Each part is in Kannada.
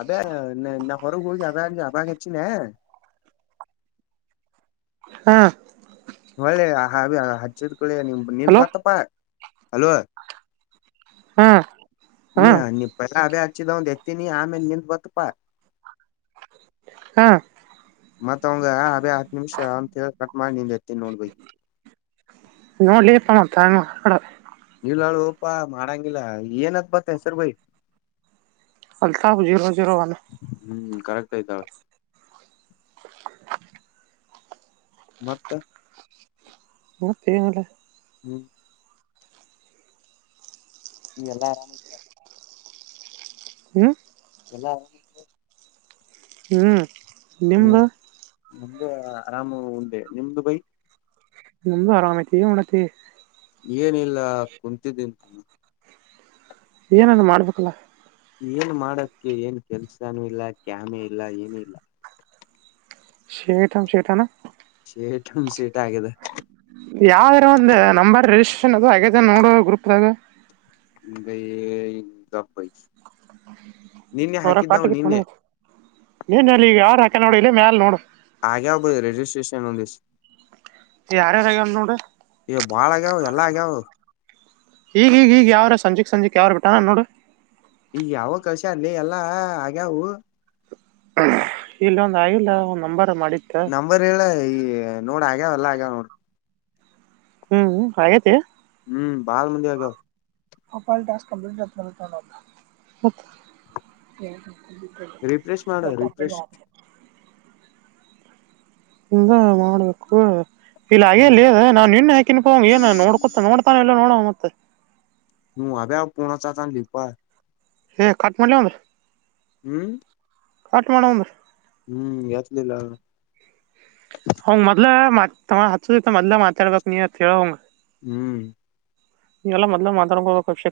ಅದೇ ನಾನ್ ಹೊರ ಹೋಗಿ ಅವಾಗ ಅಚಿಧೆ. ಹ್ಮ್ಮ್. ಒಳ್ಳೇದು ಆ ಅಚಿಧ್ ಕೂಡ್ಲೆ ನೆನಪ ಹಲೋ ಬಂತಪ್ಪ. ಹಾ ಹಾ [unintelligible] ಹಚ್ಚಿದ ಅವನದು ಎತ್ತೀನಿ ಆಮೇಲೆ ನೆನಪು ಬಂತಪ್ಪಾ. ಹ್ಮ. ಮತ್ತ ಅವಂಗ ಅದೇ ಹತ್ತು ನಿಮಿಷ ಅಥ ಕಟ್ ಮಾಡಿ ನಿಂಗ ಅಚಿನಿ ನೋಡ್. ನೋಡಲೇ ಅಪ್ಪ ಹೆಂಗ್ ಮಾಡೋದು. ಇಲ್ಲ ಹೇಳೋ ಅಪ್ಪ ಹೆಂಗ್ ಮಡಗಿಲ್ಲ ಏನಂತ ಹೆಸರು ಬೈ. ಅಲ್ತಾ ಹುಲಿ ಜೀರೋ ಜೀರೋ ಒನ್. ಬೈದಳ. ಮತ್ತ. ಮತ್ತೇನಿಲ್ಲ. ಹ್ಮ್. ನೀ ಎಲ್ಲಾ ಆರಾಮ ಇದಿರಲ್ಲ. ಹ್ಮ್. ಎಲ್ಲ. ಹ್ಮ್ ನಿಮ್ದು. ನಮ್ದ ಆರಾಮ್ ಉಂದೆ ನಿಮ್ದು ಬೈ. ನಮ್ದು ಆರಾಮೈತಿ ಏನಾಮಡಕತಿ. ಏನಿಲ್ಲ ಕುಂತಿದಿನಿ ತಾತ. ಏನನ್ ಮಾಡ್ಬೇಕಲ್ಲ. ಏನ್ ಮಾಡಕ್ಕೆ ಏನ್ ಕೆಲ್ಸಾನೂ ಇಲ್ಲ ಕ್ಯಾಮೆ ಇಲ್ಲ ಏನು ಇಲ್ಲ. ಶೇತಾಮ ಶೇತಾನ. ಸೇಟ್ ಹ್ ಸೇಟ್ ಆಗಿದೆ ಯಾವ್ದಾರ ಒಂದು್ ನಂಬರ್ ರಿಜಿಸ್ಟ್ರೇಷನ್ ಅದು ಹಾಗದ ನೋಡ ಗ್ರೂಪ್ ದಾಗ ಗೈ ಹೊರ ಕಟ್ತ್ತು ನೀನ್ಲ್ಲಿ ಈಗ ಯಾರು ಹಾಕ ನೋಡಿ ಇಲ್ಲ ಮ್ಯಾಲ ನೋಡು ಆಗೆಾವ ಬ ರೆಜ ಸ್ಟೇಷನ್ ಹಂದ ಯಾರ್ಯಾರು ಆಗ್ಯಾವ ನೋಡು ಇವು ಬಾಳಗ್ಯಾವ ಎಲ್ಲ ಆಗ್ಯವು ಈಗ ಈೀಗ ಈಗ ಯಾವಾರ ಸಂಜೆಕ್ ಸಂಜೆಕ್ ಯಾವ್ ಬಿಟ್ಟಾನ ನೋಡಿರಿ ಈ ಯಾವ ಕಲಶ ಅಲ್ಲಿ ಎಲ್ಲಾ ಆಗ್ಯಾವು ಇಲ್ಲ ಒಂದ ಆಗಿಲ್ಲ ಒ್ ನಂಬರ್ ಮಾಡಿತ್ತ ನಂಬರ್ ಹೇಳ ಈ ನೋಡ ಆಗ್ಯ ಎಲ್ಲ ಆಗ್ಯಾವ ನೋಡ್ರಿ ಹ್ಮ್ ಹಾಗೇತಿ ಹ್ಮ್ ಬಳ ಮಂದ ಆಗವು ಹಪಲ್ಟಾಸ್ಕ ಕಂಟ್ ಬ ಮ ರಿಫ್ರೆಶ್ ಮಾಡ ಕ ರಿಫ್ರೆಶ್ ಮಾಡ ಇಲ್ಲ ಮಾಡ್ಬೇಕು ಇಲ್ಲ ಅೇ ಇ ನಾನ್ ನಿನ್ ಹಾಕಿನ್ಕಂಗ್ ಏನ್ ನೋಡ್ಕೊತ ನೋಡ್ತಾನ ಎಲ್ಲ ನೋಡ ಮತ್ತೆ ನೀ ಅಬೆ ಅವ ಪೋಣ ಚತಾನ ಲೀಪ ಹ ಕಾಠ್ಮಾಂಡುಮ ರೀ ಹ್ಮ್ ಕಟ್ ಮಾಡಡಂಬರ್ ಹ್ಮ್ ಯತಲಿಲ್ಲ ಹ್ ಮೊದ್ಲ ಮಾತ್ ಹದತ ಮದ್ಲಲೆ ಮಾತಾಡ್ಬೇಕಕ್ ನೀ ಅತ್ ಹೇಳಂಗ ಹ್ಮ್ ಈವೆಲ್ಲ ಮೊದ್ಲು ಮಾತಾಡ್ಕೋಬೇಕಕ್ಷ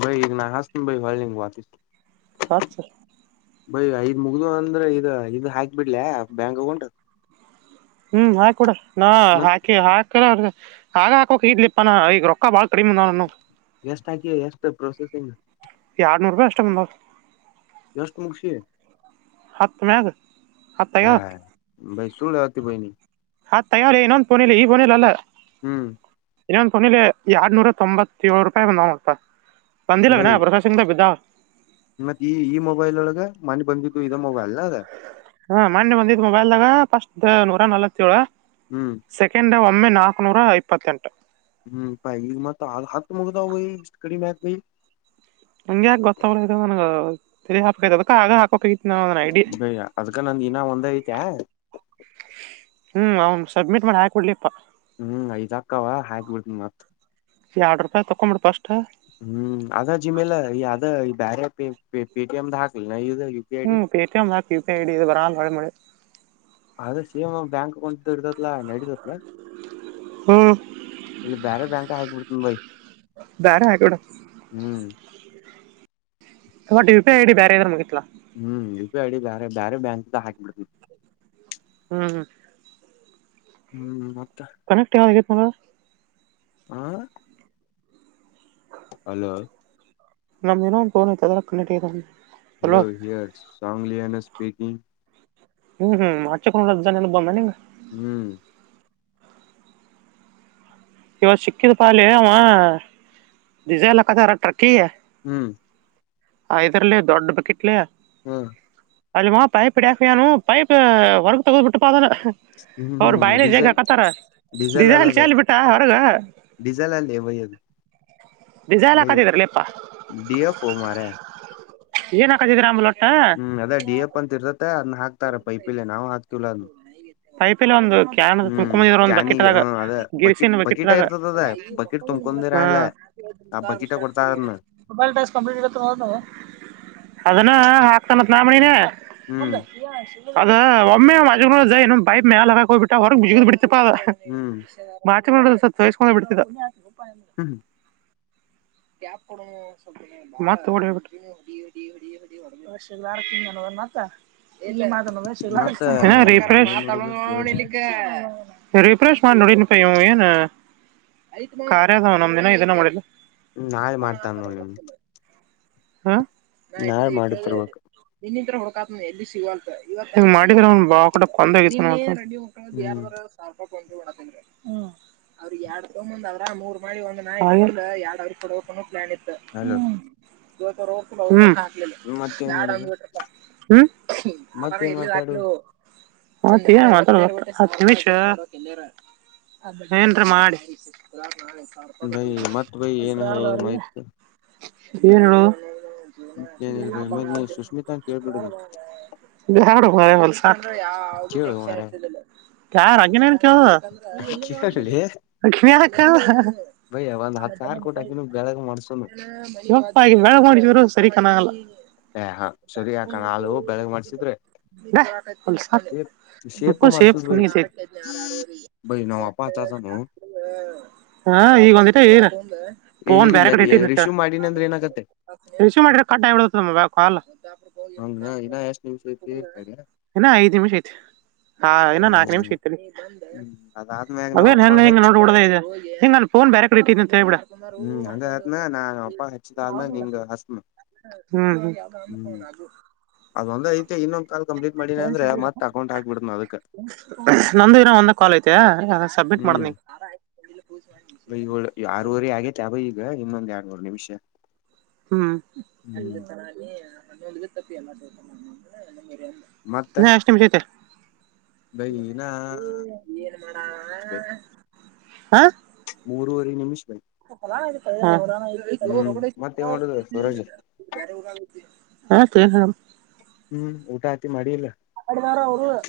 ಭೈ ಈ ನಾ ಹಾಸ ಭ ಹ ವಚ ಹಚ್ಚ ಭ ಆ ಮುಗ್ದು ಅಂದ್ರೆ ಇದ ಇದು ಹಾಕ್ಿ ಬಿಡ್ಲ ಬ್ಯಾಂಕ್ ಅಕೌಂಟ್ ಹ್ಮ್ ಹಾಕ ಕೊಡ ನ ಮತ್ ಹಾಕಿ ಹಾಕರ ಅವ್ರಗ ಆಗ ಹಾಕೋಕ ಇದ್ಲಿಪ್ಪಾನ ಈಗ ರೊಕ್ಕ ಬಾಳ್ ಕಡಿಮಂದ ನಾನು ಎಷ್ಟ ಹಾಕಿಯ ಎಷ್ಟ ಪ್ರೋಸೆಸಿಂಗ್ ಅಟುಂಬ ದಷ್ಟ ಮುುಖ ಹತ್ತ್ ಮ್ಯಾಗ ಹತ್ತ್ ಹಾ ಆಗ್ಯಾವ ಭೈ ಸು ಬಾಯನಿ ಹ ತಯಾರಾರಿ ಇನ್ನೊಂದು ಬೋನಿಲ್ಲ ಈೋನಿಲ್ಲ ಅಲ್ಲ ಹ್ಮ್ ಇನ್ನ ಒಂದ್ ಕೊನಿಲಿ ಎರಡ್ನೂರ ತೊಂಬತ್ತ ಏಳು ರೂಪಾಯಿ ಬಂದ ನ ಮಾಡ್ತ ಬಂದಿಲ್ಲ ವಿನ ಪ್ರಸಾದ್ ಸಿಂಗ್ದ ಬಿದ್ದ ಮತ್ತತ್ ಈ ಈ ಮೊಬೈಲ್ ಒಳಗ ಮನೆ ಬಂದಿದ್ದು ಇದ ಮೊಬೈಲ್ ಅದ ಹಾ ಮಂಡೆ ಬಂದಿದ್ ಮೊಬೈಲ್ದಾಗ ಫಸ್ಟ್ ನೂರ ನವತ್ತಏಳು ಹ್ಮ್ ಸೆಕೆಂಡ್ ಒಮ್ಮೆ ನಾಕಕ್ನೂರ ಇಪ್ಪತ್ತೆಂಟು ಹ್ಮ್ ಭ ಮತ ಹ ಹತ್ತ ಮುಗದ ಹೋಗ ಇಷ್ಟ ಕಡಿ ಮಕ ಬ ನಂಗೆ ಯಾಕ ಗೊತ್ತಾಗಲ ಇದು ನನ್ಗೆ ತಿರಿ ಹಾಕಕ್ೈ ಅದಕ್ಕ ಆಗ ಹಾಕೋಕ್ ಬಯ ಅದ್ಕ ನಂದ ಇಿನ ಒಂದ ಐತೆ ಹ್ಮ್ ಅವ್ನ್ ಸಬ್ಮಿಟ್ ಮಾಡಿ ಹಾಕಿಡ್ಲಿಪಾ ಹ್ಮ್ ಐ್ಾಕ್ಕವ ಹಬಡ್ತ ಮತ್ ಈ ಆರ್ಡರ್ ಪ ತೊಂಬಿ ಪಾಸ್ಟ್ ಹ್ಮ್ ಅದ ಜಿಮಲ ಈ ಅದ ಈ ಬೇರೆ ಪೇಟಿಎಮ್ದ ಹಾಕಲ್ ನ ಇ ಹ್ಮ್ ಪೇಟಿಎಂ ಅ ಕ್ಯೂಪಿಐ ಐಡಿ ಇದು ಬರಳೆ ಮಳೆ ಆದ್ರೆ ಸೇಮ್ ನ್ ಬ್ಯಾಂಕ್ ಅಕೌಂಟ್್ದ ಇಡದತ್ಲ ನಡಿದತ್ಲ ಹ್ಮ್ ಇಲ್ಲಿ ಬೇರೆ ಬ್ಯಾಂಕ್ ಹಾಕ್ಬಿಡ್ತನ್ ಭೈ ಬೇರೆ ಹಾಕಿಬಿಡು ಹ್ಮ್ ತ ಟು ಡಿ ಬೇರೆರು ಮುಗತ್ತಾ ಹ್ಮ್ ಯು ಪಿ ಐಡಿ ಬ ಬೇರೆ ಬ್ಯಾಂಕ್ ಹಾಕಿಬಿಡ್ತ ಹ್ಮ್ ಹ್ಮ. ಹ್ಮ್ ಮ. ಕನೆಕ್ಟ್ ಯಾವಾಗ ಆಗಿತ್ ಹೇಳು. ಹಾ. ಹಲೋ. ನಮ್ದ ಇನ್ನು ಒಂದು ಫೋನ್ ಅದ್ರಾಗ ಕನೆಕ್ಟ್ ಆಗ್ಯತಿ ಅಂದೆ. Hello here Sangliana speaking. ಹ್ಮ್ ಹ್ಮ್ [unintelligible] ಬಂದ ನಿಂಗ. ಹ್ಮ್. ಇವತ್ತು ಸಿಕ್ಕಿದ್ ಪಾ ಅಲ್ಲೆ ಅವ ಡಿಸೈಲ್ ಹಾಕಕತಾರ ಟ್ರಕ್ಕಿಗೆ. ಹ್ಮ್. ಆ ಇದರಲ್ಲಿ ದೊಡ್ಡ ಬಕ್ಕಿಟ್ಲೆ. ಹ್ಮ. ಅಲ್ಲಿ ಬಂದತ್ ಥೈಪ್ ಹಿಡಿಯಾಕ ಹೋಗ್ಯಾನು ಪೈಪ್ ಹೊರಗ ತಗದು ಬಿಟ್ಟ ಪ ಅದನ್ನ. ಹ್ಮ್ ಅವ್ರ ಹ್ಮ್ ಬಾಯಲೆ ಡೀಸೆಲ್ ಜಗ್ಗಾಕತಾರ ಡಿಸೈಲ್ ಚಲ್ಲಿ ಬಿಟ್ಟಾ. ಡಿಸೈಲ್ ಅಲ್ಲಲೆ ಬಾಯ್ ಅದು. ಡಿಸೈಲ್ ಬೈ ಹಾಕಕಾತಿದ್ರ ಲೇಪ್ಪಾ ಡಿ ಎಫ್ ಮಾರ ಏನ್ ಹಾಕದಿದ್ರ ಆಮೇಲೆ ಒ. ಹ್ಮ್ ಅದ ಡಿ ಎಫ ಅಂತ ಇರ್ತತೆ ಅದನ್ನ ಹಾಕ್ತಾರ ಪೈಪಲ್ಲಿ ನಾವು ಹಾಕ್ತಿವಲ್ಲ ಅದ್ನ್. ಪೈಪಲೆ ಒಂದು. ಕ್ಯಾನಿಗೆ ಹ್ಮ್ ಅದ ಬಕಿಟ್ ಬಕಿಟ ಇರ್ತದದ ಬಕಿಟ್ ತುಂಬ್ಕೊಂಡಿರ ಅಲ್ಲ ಆ ಬಕಿಟ ಕೊಡ್ತಾರನ್ನ [unintelligible] [unintelligible] ಅದನ್ನ ಹಾಕ್ತಾನತ್ ನಾ ಮಾಡಿನ ಮುಂದ ಹ್ಮ್ ಅದು. ಒಮ್ಮೆ [unintelligible] ಪೈಪ್ ಮ್ಯಾಲೆ ಹಾಕ್ ಹೋಗ್ಬಿಟ್ಟ ಹೊರಗ ಜಿಗಿದ್ ಬಿಡ್ತಪ ಪಾ ಅದು ಹ್ಮ್ ಹ್ಮ. [unintelligible] ತೊಯ್ಸ್ಕೊಂಡ ಬಿಡ್ತಿದ್ದ. ಹ್ಮ. [unintelligible] [unintelligible] ಮತ್ತ ಏನ್ ಮಾಡುದು ಸೂರಜ್ ರಿಫ್ರೆಶ್ ಮಾಡಿ ನೋಡಿದ್ನಪಾ ಇವ ಏನ್ ಕಾರ್ಯದಾವ ನಮ್ಧಿನು ಇದನ್ನ ಮಾಡಿಲ್ಲ. ಹ್ಮ ನಾಳೆ ಮಾಡ್ತಾನ ನೋಡ್ ನಿಮ್ದು. ಹಾ ಇನ್ನ ಇಟದ ಇಟದ ತರ್ಬೇಕು [unintelligible] ಹುಡುಕಾಕುತನಿ ಎಲ್ಲಿ ಸಿಗವಲ್ದು ಹ್ಮ್ [unintelligible] [unintelligible] [unintelligible] ಅವ್ರಿಗೆ ಎರಡ್ ತಗೊಂಡ್ ಬಂದು ಅದ್ರಾಗ ಮೂರು ಮಾಡಿ ಒಂದು [unintelligible] ಕೂಡ್ಬಕು ಅನ್ನ ಪ್ಲಾನ್ ಇತ್ತು. ಹಲೋ. [unintelligible] ಹ್ಮ. ಮತ್ತೇನ್ ಬ್ಯಾಡ ಮಾಡುದು ಅಂದ್ಬಿಟ್ರಪ್ಪ ಹ್ಮ ನಾನರ ಮತ್ತೇನ್ ಎಲ್ಲಿ ಮಾತಾಡುದು ದಾಟ್ಲೋ. [unintelligible] ಏನ್ರ ಮಾಡಿ. ಬೈ ಮತ್ ಬೈ ಏನ್ ಹೇಳುದು ಮೈತ್. ಏನ್ ಹೇಳು ಜೀವ್ನ ಏನಿಲ್ ತಲಿ ಬೈ ಆಫ್ ಮತ್ ನೀ ಅಗಕತತಿ ಸುಶ್ಮಿತಾ ಅಂತ ಕೇಳ್ಬಿಡು ಬೈ [unintelligible] ಬ್ಯಾಡೂ ಮಾರಾಯ ಹೋಲ್ಸ್ ಕರೆ ಹೇಳಬೇಕು ಅಂದ್ರ ಯಾವ್ದು ಕೇಳು ಟೆನ್ಷನ್ ಮಾರಾಯ ಇರ್ತಿದಿಲ್ಲ ಯಾರ್ ಅಕಿನ. ಅಕಿನದಲ್ಲ ಹೆ ಎಲ್ಲಿಂದ ಬಂದ್ಲೀಗ ಕೇಳಲಿ ಅಕೀನ್ಯಕವ ಬೈ ಒಂದ್ ಹತ್ ಸಾವ್ರ [unintelligible] ಕೊಟ್ಟ ಆಕಿನು ಬೆಳಗ್ ಮಾಡ್ಸುನು ಯಪ್ಪ ಈಗ ಹೇಳ್ ಬ್ಯಾಡ ಹೀರೋ ಸರಿ ಕಾಣಗಿಲ್ಲ. ಏ ಹಾ ಸರಿಯಾಕ ಆಗಲ್ಲ ಹೋಗಿ ಬೆಳಿಗ್ಗೆ ಮಾಡ್ಸಿದ್ರ. ಹೆ ಹೋಲ್ಸ್ ಶೇಪು ಮಾಡ್ಸುದ್ ಬೈ [unintelligible] ಬೈ ನಮ್ ಅಪ್ಪ ಹಚ್ಚಕತನೋ. ಹಾ ಈಗ ಒಂದಿಟ ಈಡ್. ಫೋನ್ ಬ್ಯಾರೆ ಈಗ ಕಡೆ ಇಟ್ಟಿದ್ನ್ಯಂಥ ಹೇಳ್ ರಿಶೀವ್ ಮಾಡಿನ ಅಂದ್ರೆ ಏನಾಗತ್ತೆ ರಿಸೀವ್ ಮಾಡಿದ್ರ ಕಟ್ ಆಗ್ಬಿಡ್ತದ ಅದು ಕಾಲ್. ಹಂಗ ಇನ್ನ ಎಷ್ಟ್ ನಿಮಿಷ ಐತಿ ತಡಿ ಇನ ಐದು ನಿಮಿಷ ಐತಿ. ಹಾ, ಇನ್ನ ನಾಕು ನಿಮಿಷ ಹ್ಮ್ ಎತ್ಹುಳೆ. ಅದಾದ್ಮ್ಯಾಗ ನಾವ್ ಅಪ್ಪ ಅಧೇನೆನೆ, ಇಂಗ, ಹಚ್ಚ ನೋಡುಬಿಡುಲೆ, ಹೇ. [unintelligible] ಫೋನ್ ಬ್ಯಾರೆಕಡೆ ಇಟ್ಟಿದೇ ಅಂತ! ಹೇಳುಬಿಡು. [unintelligible] ಹ್ಮ್, ಅದ ನಾ ಅಪ್ಪಾ ಹಚ್ಚಿದು, ಆಧುಮೇಲೈ, ನಿನ್ಗೆ, ಅಚ್ಚುಮ. [unintelligible] ಹ್ಮ್ ಹ್ಮ ಅದೊಂದ್ಐತಿ ಇನ್ನೊಂದ ಕಾಲ್ ಕಂಪ್ಲೀಟ್ ಮಾಡೀಲಾ, ಅಂದ್ರೆ ಮತ್ತ ಅಕೌಟ್ ಹಾಕಿಬಿಡುತೀನಿ, ಅದಕ? [inaudible] ನಂದು, ಇವರದು, ಒಂದ ಕಾಲ್ಐತೆ ಅ ಸಬ್ಮಿಟ್, ಮಾಡಿನಿ. [unintelligible] ಅಧೆಹೇಳೂ, ಆರುವರೆ ಆಗೇತಿ ಆಗಲೇ, ಈಗ ಇನ್ನೊಂದು, ಯಾರಡು, ನಿಮಿಷ. [unintelligible] ಹ್ಮ್, ಹ್ಮ್ ಇದೇ ತರ, ತಪ್ಪಿ ಎಲ್ಲ ಅಂದ್ರೆ? ಮತ್ತ [unintelligible] ನಾಷ್ಟ ಮುಗೀತು. [unintelligible] ಬೈ, ನಾ, ಮೂರುವರೆ, ವರ್ಷ, ಬೈ. [unintelligible] ಹಾ. [unintelligible] ಮೂರೂವರೆ, ನಿಮಿಷ. [unintelligible] [inaudible] [inaudible] ಹ್ಮ್ ಮತ್ತೇನ್ ಮಾಡುದು ಸೂರಜ್ ಯಾಕೆ, ಏನು, ಹೇಳು. [unintelligible] ಹ್ಮ್, ಊಟ, ಹತಿ, ಮಾಡಿಲ್ಲ. [inaudible]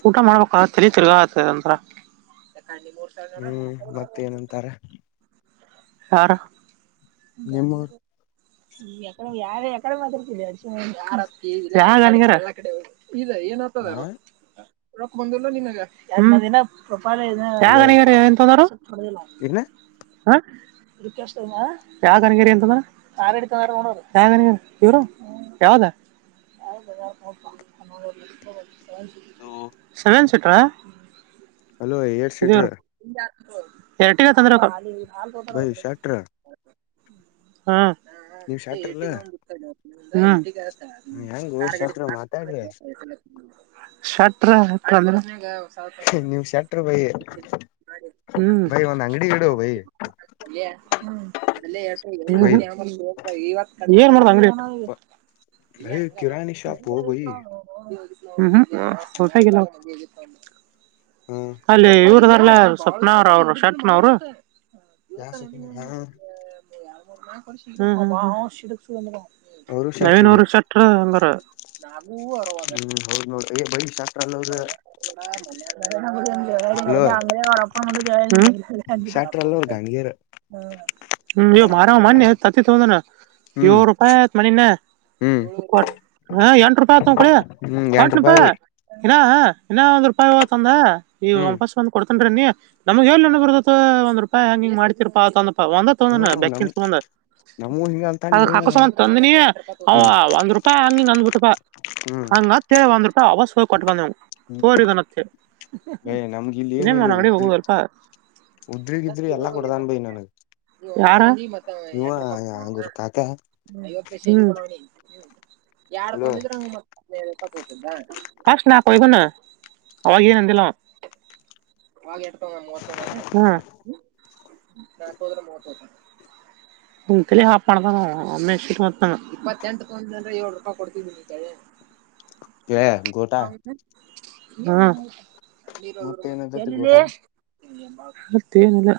ಊಟ, ಮಾಡ್ಬೇಕ ತಿರಿ ತಿರ್ಗಾ ಆತದಂತ್ರ. [unintelligible] ಅಲ್ಲಿ ನೋಡ್ತಾ ಇದ್ರು ಹ್ಮ್ ಹೋಗುನಾರೂ, ಮತ್ತ ಅನ್ಸುತ್ತೆ. ಏನಂತಾರ [unintelligible] ಯಾರು, ನಿಮ್ಮೂರ್ ಗಾಂಧಿಯವರು. [unintelligible] ಯಾಕ್, ಯಾವ್ಕಡೆ, ಯಾಕಡೆ, ಮತ್ಯಾಡುತಾಧಿ, ಯಾರು, ಅತಿ, ಹೇಳಕಡ್ಡೆ. [unintelligible] ಈಗ ಏನು ಓದ್ತಾ ಆ ಇದ್ದಾರು, ರೊಕ್ ಬಂದಿಲ್ಲ ನಿನಗೆ, ಒಂದುದಿನ. [unintelligible] ಹಲೋ ಯಾವ ಇಯರ್ ಏನ್ ಅಣುತಾನ್ದ್ರೂ. [unintelligible] ಇನ್ನ ಹ, ಯಾದಗಿರಿ ಅಂತಾಲನ. [unintelligible] ಹಾಡು ಹಿಡಿತಾರ ಅಂತ ನೋಡೋದು, ಯಾರು ಇವರು, ಯಾವ್ದು. [unintelligible] [unintelligible] [inaudible] Second speaker. [unintelligible] ಹಲೋ, ಎಸ್ಟು, ಸಿಟ್? [inaudible] ಇಟ್ಟಿಗೆ, ತಂದ್ರಕ, ಹ್ಮ. ಬೈ ಶಟ್ರ [unintelligible] ಹಾ, ಹಾ ನೀವ್ ಶಟ್ರಲ್ಲ ಇಟ್ಟಿಗೆ, ಒಂದು, ಇತು, ನೆಟ್ಟಗೆ? [unintelligible] ಹೆಂಗ ಕಾರ್ಗಡಿಗೆ, ಶಟ್ರ ಎಸ್, ಎಂ, ಮಾತಾಡ್ರಿ ಎಸ್, ಎಸ್. ಬಂತ್, ಶಾರ್ಟ್ಪೆರಿಯಡ್, ಅನುತ. [unintelligible] ಏ, ನಿಮ್, ಶಾರ್ಟ್ ಡ್ರೈವರ್. [unintelligible] ಬೈಗೆ, ಹ್ಮ್ ಬೈ ಒಂದು ಅಂಗಡಿ ಇಡ್ಡು, ಭೈ? [inaudible] ಹ್ಮ, ಹೇಳಹೇಳುತಿನಿ, ಏನುಮಾಡುಧಾ, ಅಂಗಡಿಯವನು. [unintelligible] ನಾವು, ಬೈ ಕಿರಾಣಿ ಶಾಪ್ ಬೈ ಹೆಗ್ಹಂಗಾ, ಹೂಹೂ. [unintelligible] ಹೂ, ಅರ್ಥಾಗಿಲ್ಲ, ನಾವು ಹಾ ಅಲ್ಲಿ, ಉರಿದಾಗ? [unintelligible] ಸ್ವಪ್ನಾ, ಅವ್ರ ಅವ್ರು ಶಟ್ನ್ ಅವರು. [unintelligible] ಯಾವ, ಸ್ವಪ್ನ, ಹಾ? [inaudible] ಅವರು ಅದೇ, ಶಟ್ರು ಬೈ ನೋಡು, ಶೆಟ್ಟರು, ನಂಬರ್. [unintelligible] ಹ್ಮ್, ಹೌದ್ ನೋಡ್ರಿ! ಬೈ ಶಟ್ರು ಅಲ್ಲಿ, ಅವರೆ? [unintelligible] ಅದೆ, ಅವರು, ಹೇಳೋದು, ಅವರು, ಅಪ್ಪಾ, ಮುಂದುಕೆ, ಹೇಳಿದು. ಶಾಸ್ತ್ರ ಅಲ್ಲವ್ರ [unintelligible] ಗಾಂಗೇರ್ ಹ, ಹ್ಮ್, ಬಾರೋ ಮನೆ, ಅಕ್ಕಿ ತಂದರಾಳ, ಹ್ಮ್ ನೂರು ರೂಪಾಯಿ, ಮನೀನಾ. ಹ್ಮ್ [unintelligible] ಏಳುವರೆ, ಎಂಟು, ರೂಪಾಯಿ, ಆಯ್ತು, ಕೊಡಿ, ಹ್ಮ್ ಎಂಟ ರೂಪಾಯಿ ಕೊಟುಬೇಗ? ಬೈ [unintelligible] ಇನಾ, ಇನ್ನ, ಹಾ, ಒಂದ್ ರೂಪಾಯಿ, ತಾಂಧ ಈಗ, ಹ್ಮ್ ವಾಪಸ್, ಬಂದು, ಕೊಡ್ತೀನಿ. [unintelligible] ಅಂದ್ರೆ, ನೀವು, ನಮಗೇನು, ಒಂದ್ ರೂಪಾಯಿ ಹಂಗ, ಹಿಂಗು, ಮಾಡ್ತಿರಪ್ಪಾ? [unintelligible] ತಗೊಂಡ್ರೆ ತಗೊಳೋಣ, ಹ್ಮ್ ನಮ್ ಬೇಕಿಲ್ಲ, ತಕೊಂಡು. ನಮಗೂ ಹಿಂಗ ಅಂತಂದ [unintelligible] ಇವ ಅಕಸ್ಮಾತ್ ಅಂದ್ರೆ ನೀವು? ಒಂದ್ ರೂಪಾಯಿ! ನೀನು, ನನ್ಗೆ, ಹೂ. [unintelligible] ಹ್ಮ್ ಊಟ, ಮತ್ತೆ, ಒಂದುರುಪಾಯಿ, ಆವಕ. [unintelligible] ಕೊಟ್ ಬಂದವು ಹ್ಮ್ ತಾಕೋಳಿ, ಮತ್ತು, ಏ ಇನ್ನೊನು, ಮಾಡೋದ್ರಿ, ಹೋಗಿರಿಪ. [unintelligible] ಉದ್ರಿಕಿದ್ರಿ, ಎಲ್ಲಾ, ಕೊಡುತಾನೇರಿ, ನನಗೆ. [unintelligible] ಯಾರ, ಹ್ಮ್ಮ್. ಕಾಕ [unintelligible] ಯಾರು, ಹಲೋ ತಕೊಂಡು, ಇದರು, ಲೆಕ್ಕತೋರಿಸೋಧ. [unintelligible] ಕಸ್ಣ ಕೊಯಗನು ಅವಾಗಾಗ ನಂದಲ ಆಾಗ ಎಡ್ತಂಗ ಮೂವತ್ತಂಗಾನ ನಾಲ್ಕದರ ಮೂವತ್ತುತ್ತು ಹ ಕಲೆ ಹಾಕ್ ಮಾಡ್ದಾನು ಅಮ್ಮ ಇಪ್ಪಂ್ರ ಏ ರೂಪಾಯಿ ಕೊಡ್ತ ಹ ಹ್ಮ ಮತ್ತ ಏನಂತತಿ ಗೋಟಾ ಮತ ಏನಲ್ಲ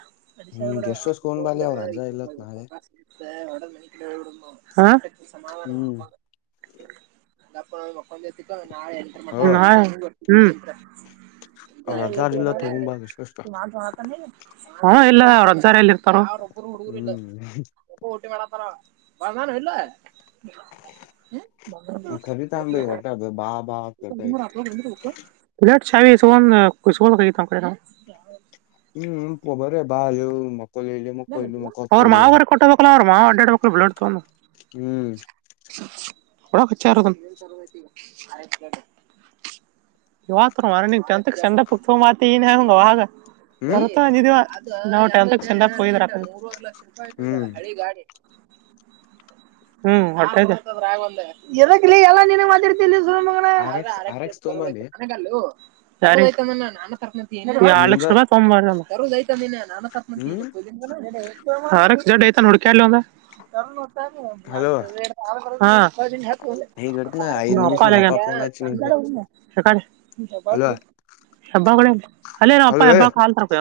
ಹ್ಮ್ ಅಡಿಶಾರ ಗೆಸ್ಟ್ ಹೌಸ್ ತಗೊಂಡ್ ಕೂಡ ಬಾಲಿ ಅವ್ರ ಅಜ್ಜ ಇಲ್ಲತ್ ನಾಳೆ ಅ ಮನ ಸಾಧಾನ ಹ್ಮ್ ಅ ಮ ನಾ ಎಂಟ ಮಾಡ ಹ ಅವ್ರ ಅಜ್ಜಾರ್ ಇಲ್ಲ ತಗೊಂಬ ಗೆಸ್ಟ್ ಹೌಸ್ ಚುನ ಜ ತ ನೀ ಹಾ ಇಲ್ಲ ರಜ್ಜಾರಲ್ಲಿ ಇರ್ತಾರ ಹುಡು ಹ್ಮ್ ಬಧಾನ ಹಲ್ಲ ರಿತಾಮ ಭ ಹೊಟ್ಟಾಬ ಬಾ ಬಾ ಅಂತ ಚಾವ ಸ ಸ ಹ್ಮ್ ಬರ ಬಾ ಮ ಅವ್ರ ಮಾವರಿಗೆ ಕೊಟ್ಟೋ್ಬೇಕಕ್ಲ ಅವ್ರ ಮಾವ ಅಡ್ಡಡ್ಬೇಕಕ್ ಬಿಳಾಡ್ತೊಂಡಂದು ಹ್ಮ್ ಡ ಕಚಾರ ಇವತರ ಮಂತ ಚೆಂಡ ಪುಕ್ತ್ತ ಏನ್ ಹಂಗ ಆಾಗ ಹ್ಮ್ ಬರತಂದಿದೀವ ನಾವು ಟತ್ ಚೆ ಮೂವರೆ ಲಕ್ಷ ರೂಪಾಯಿಯ್ತದ ಹ್ಮ್ ಹಳಿ ಗಾಡಿ ಹ್ಮ್ ಎಲ್ಲ ಮಾರ್ತ ಆರ್ ಎಕ್ಸ್ ಆರ್ ಎಕ್ಸ್ ್ರ ತೊಂಬಲ್ಲಿ ಮನಗಲ್ಲು ಸ ನಾನಕರ್ಕ ಲ ನಿಂಗ ಸ ಸ ಹ್ಮ್ ನಾನಕರ್ ಹಾರ ಜಡತ ನುಡಕಲ ಹಲೋ ನ ಈಗ ಇಡ್ತನ ಐದ್ ನಿಮಿಷ ನಮ್ಮ ಅಪ್ಪ ಫೋನ್ ಹಚ್ಚಿ ನಿಂಗ್ ಫೋನ್ ಸ ಹಲೋ ಹಬ್ಬೇ ಅಲ್ಲೇನ ಅಪ್ಪ ಹಲೋ ಹಬ್ಬ ಏ ಹಾಲ್ ತರಕ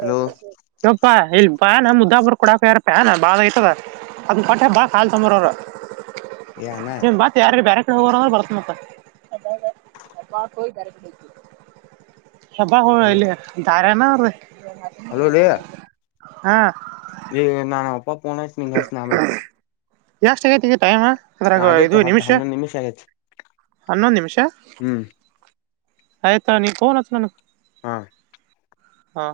ಹಲೋ ಯಪ್ಪಾ ಇಲ್ ಪ್ಯಾನ ಮುದ್ದಾಬುರ್ ಕೊಡಕ ಯಾರ ಪ್ಯಾಾನ ಬಾ ಐತದ ಅದ್ ಕೊಟ್ಟೆ ಬಾ ಕಾಲ್ ತಂಬರ ಅವರು ಏ ಅಣ್ಣ ನೀ ಮತ್ ಯಾರ ಬ್ಯಾರೆಕ್ ರ ಬತನತ್ತ ಹಬ್ಬಾಗ ಹ ಹಲೋ ಇಲ್ಲಿ ದಾರೆನಾ ಅ ರೀ ಹಾ ಇ ನಾನ ಪಪಾ ಪನ ನೀ ಾಸನೆಮ ಯಾಷ್ಟ ಆಗೈತಿಗೆ ಟೈಮಾ ಅದ್ರಾಗ ಇದು ಆಗೇತಿ ಹತ್ತು ನಿಮಿಷ ಹನ್ನೊಂದು ಆಗೇತಿ ಹನ್ನೊಂದು ನಿಮಿಷ ಹ್ಮ್ ಆಯ್ತಾ ನೀ ಕೋನತ ನಾನ ಹಾ ಹಾ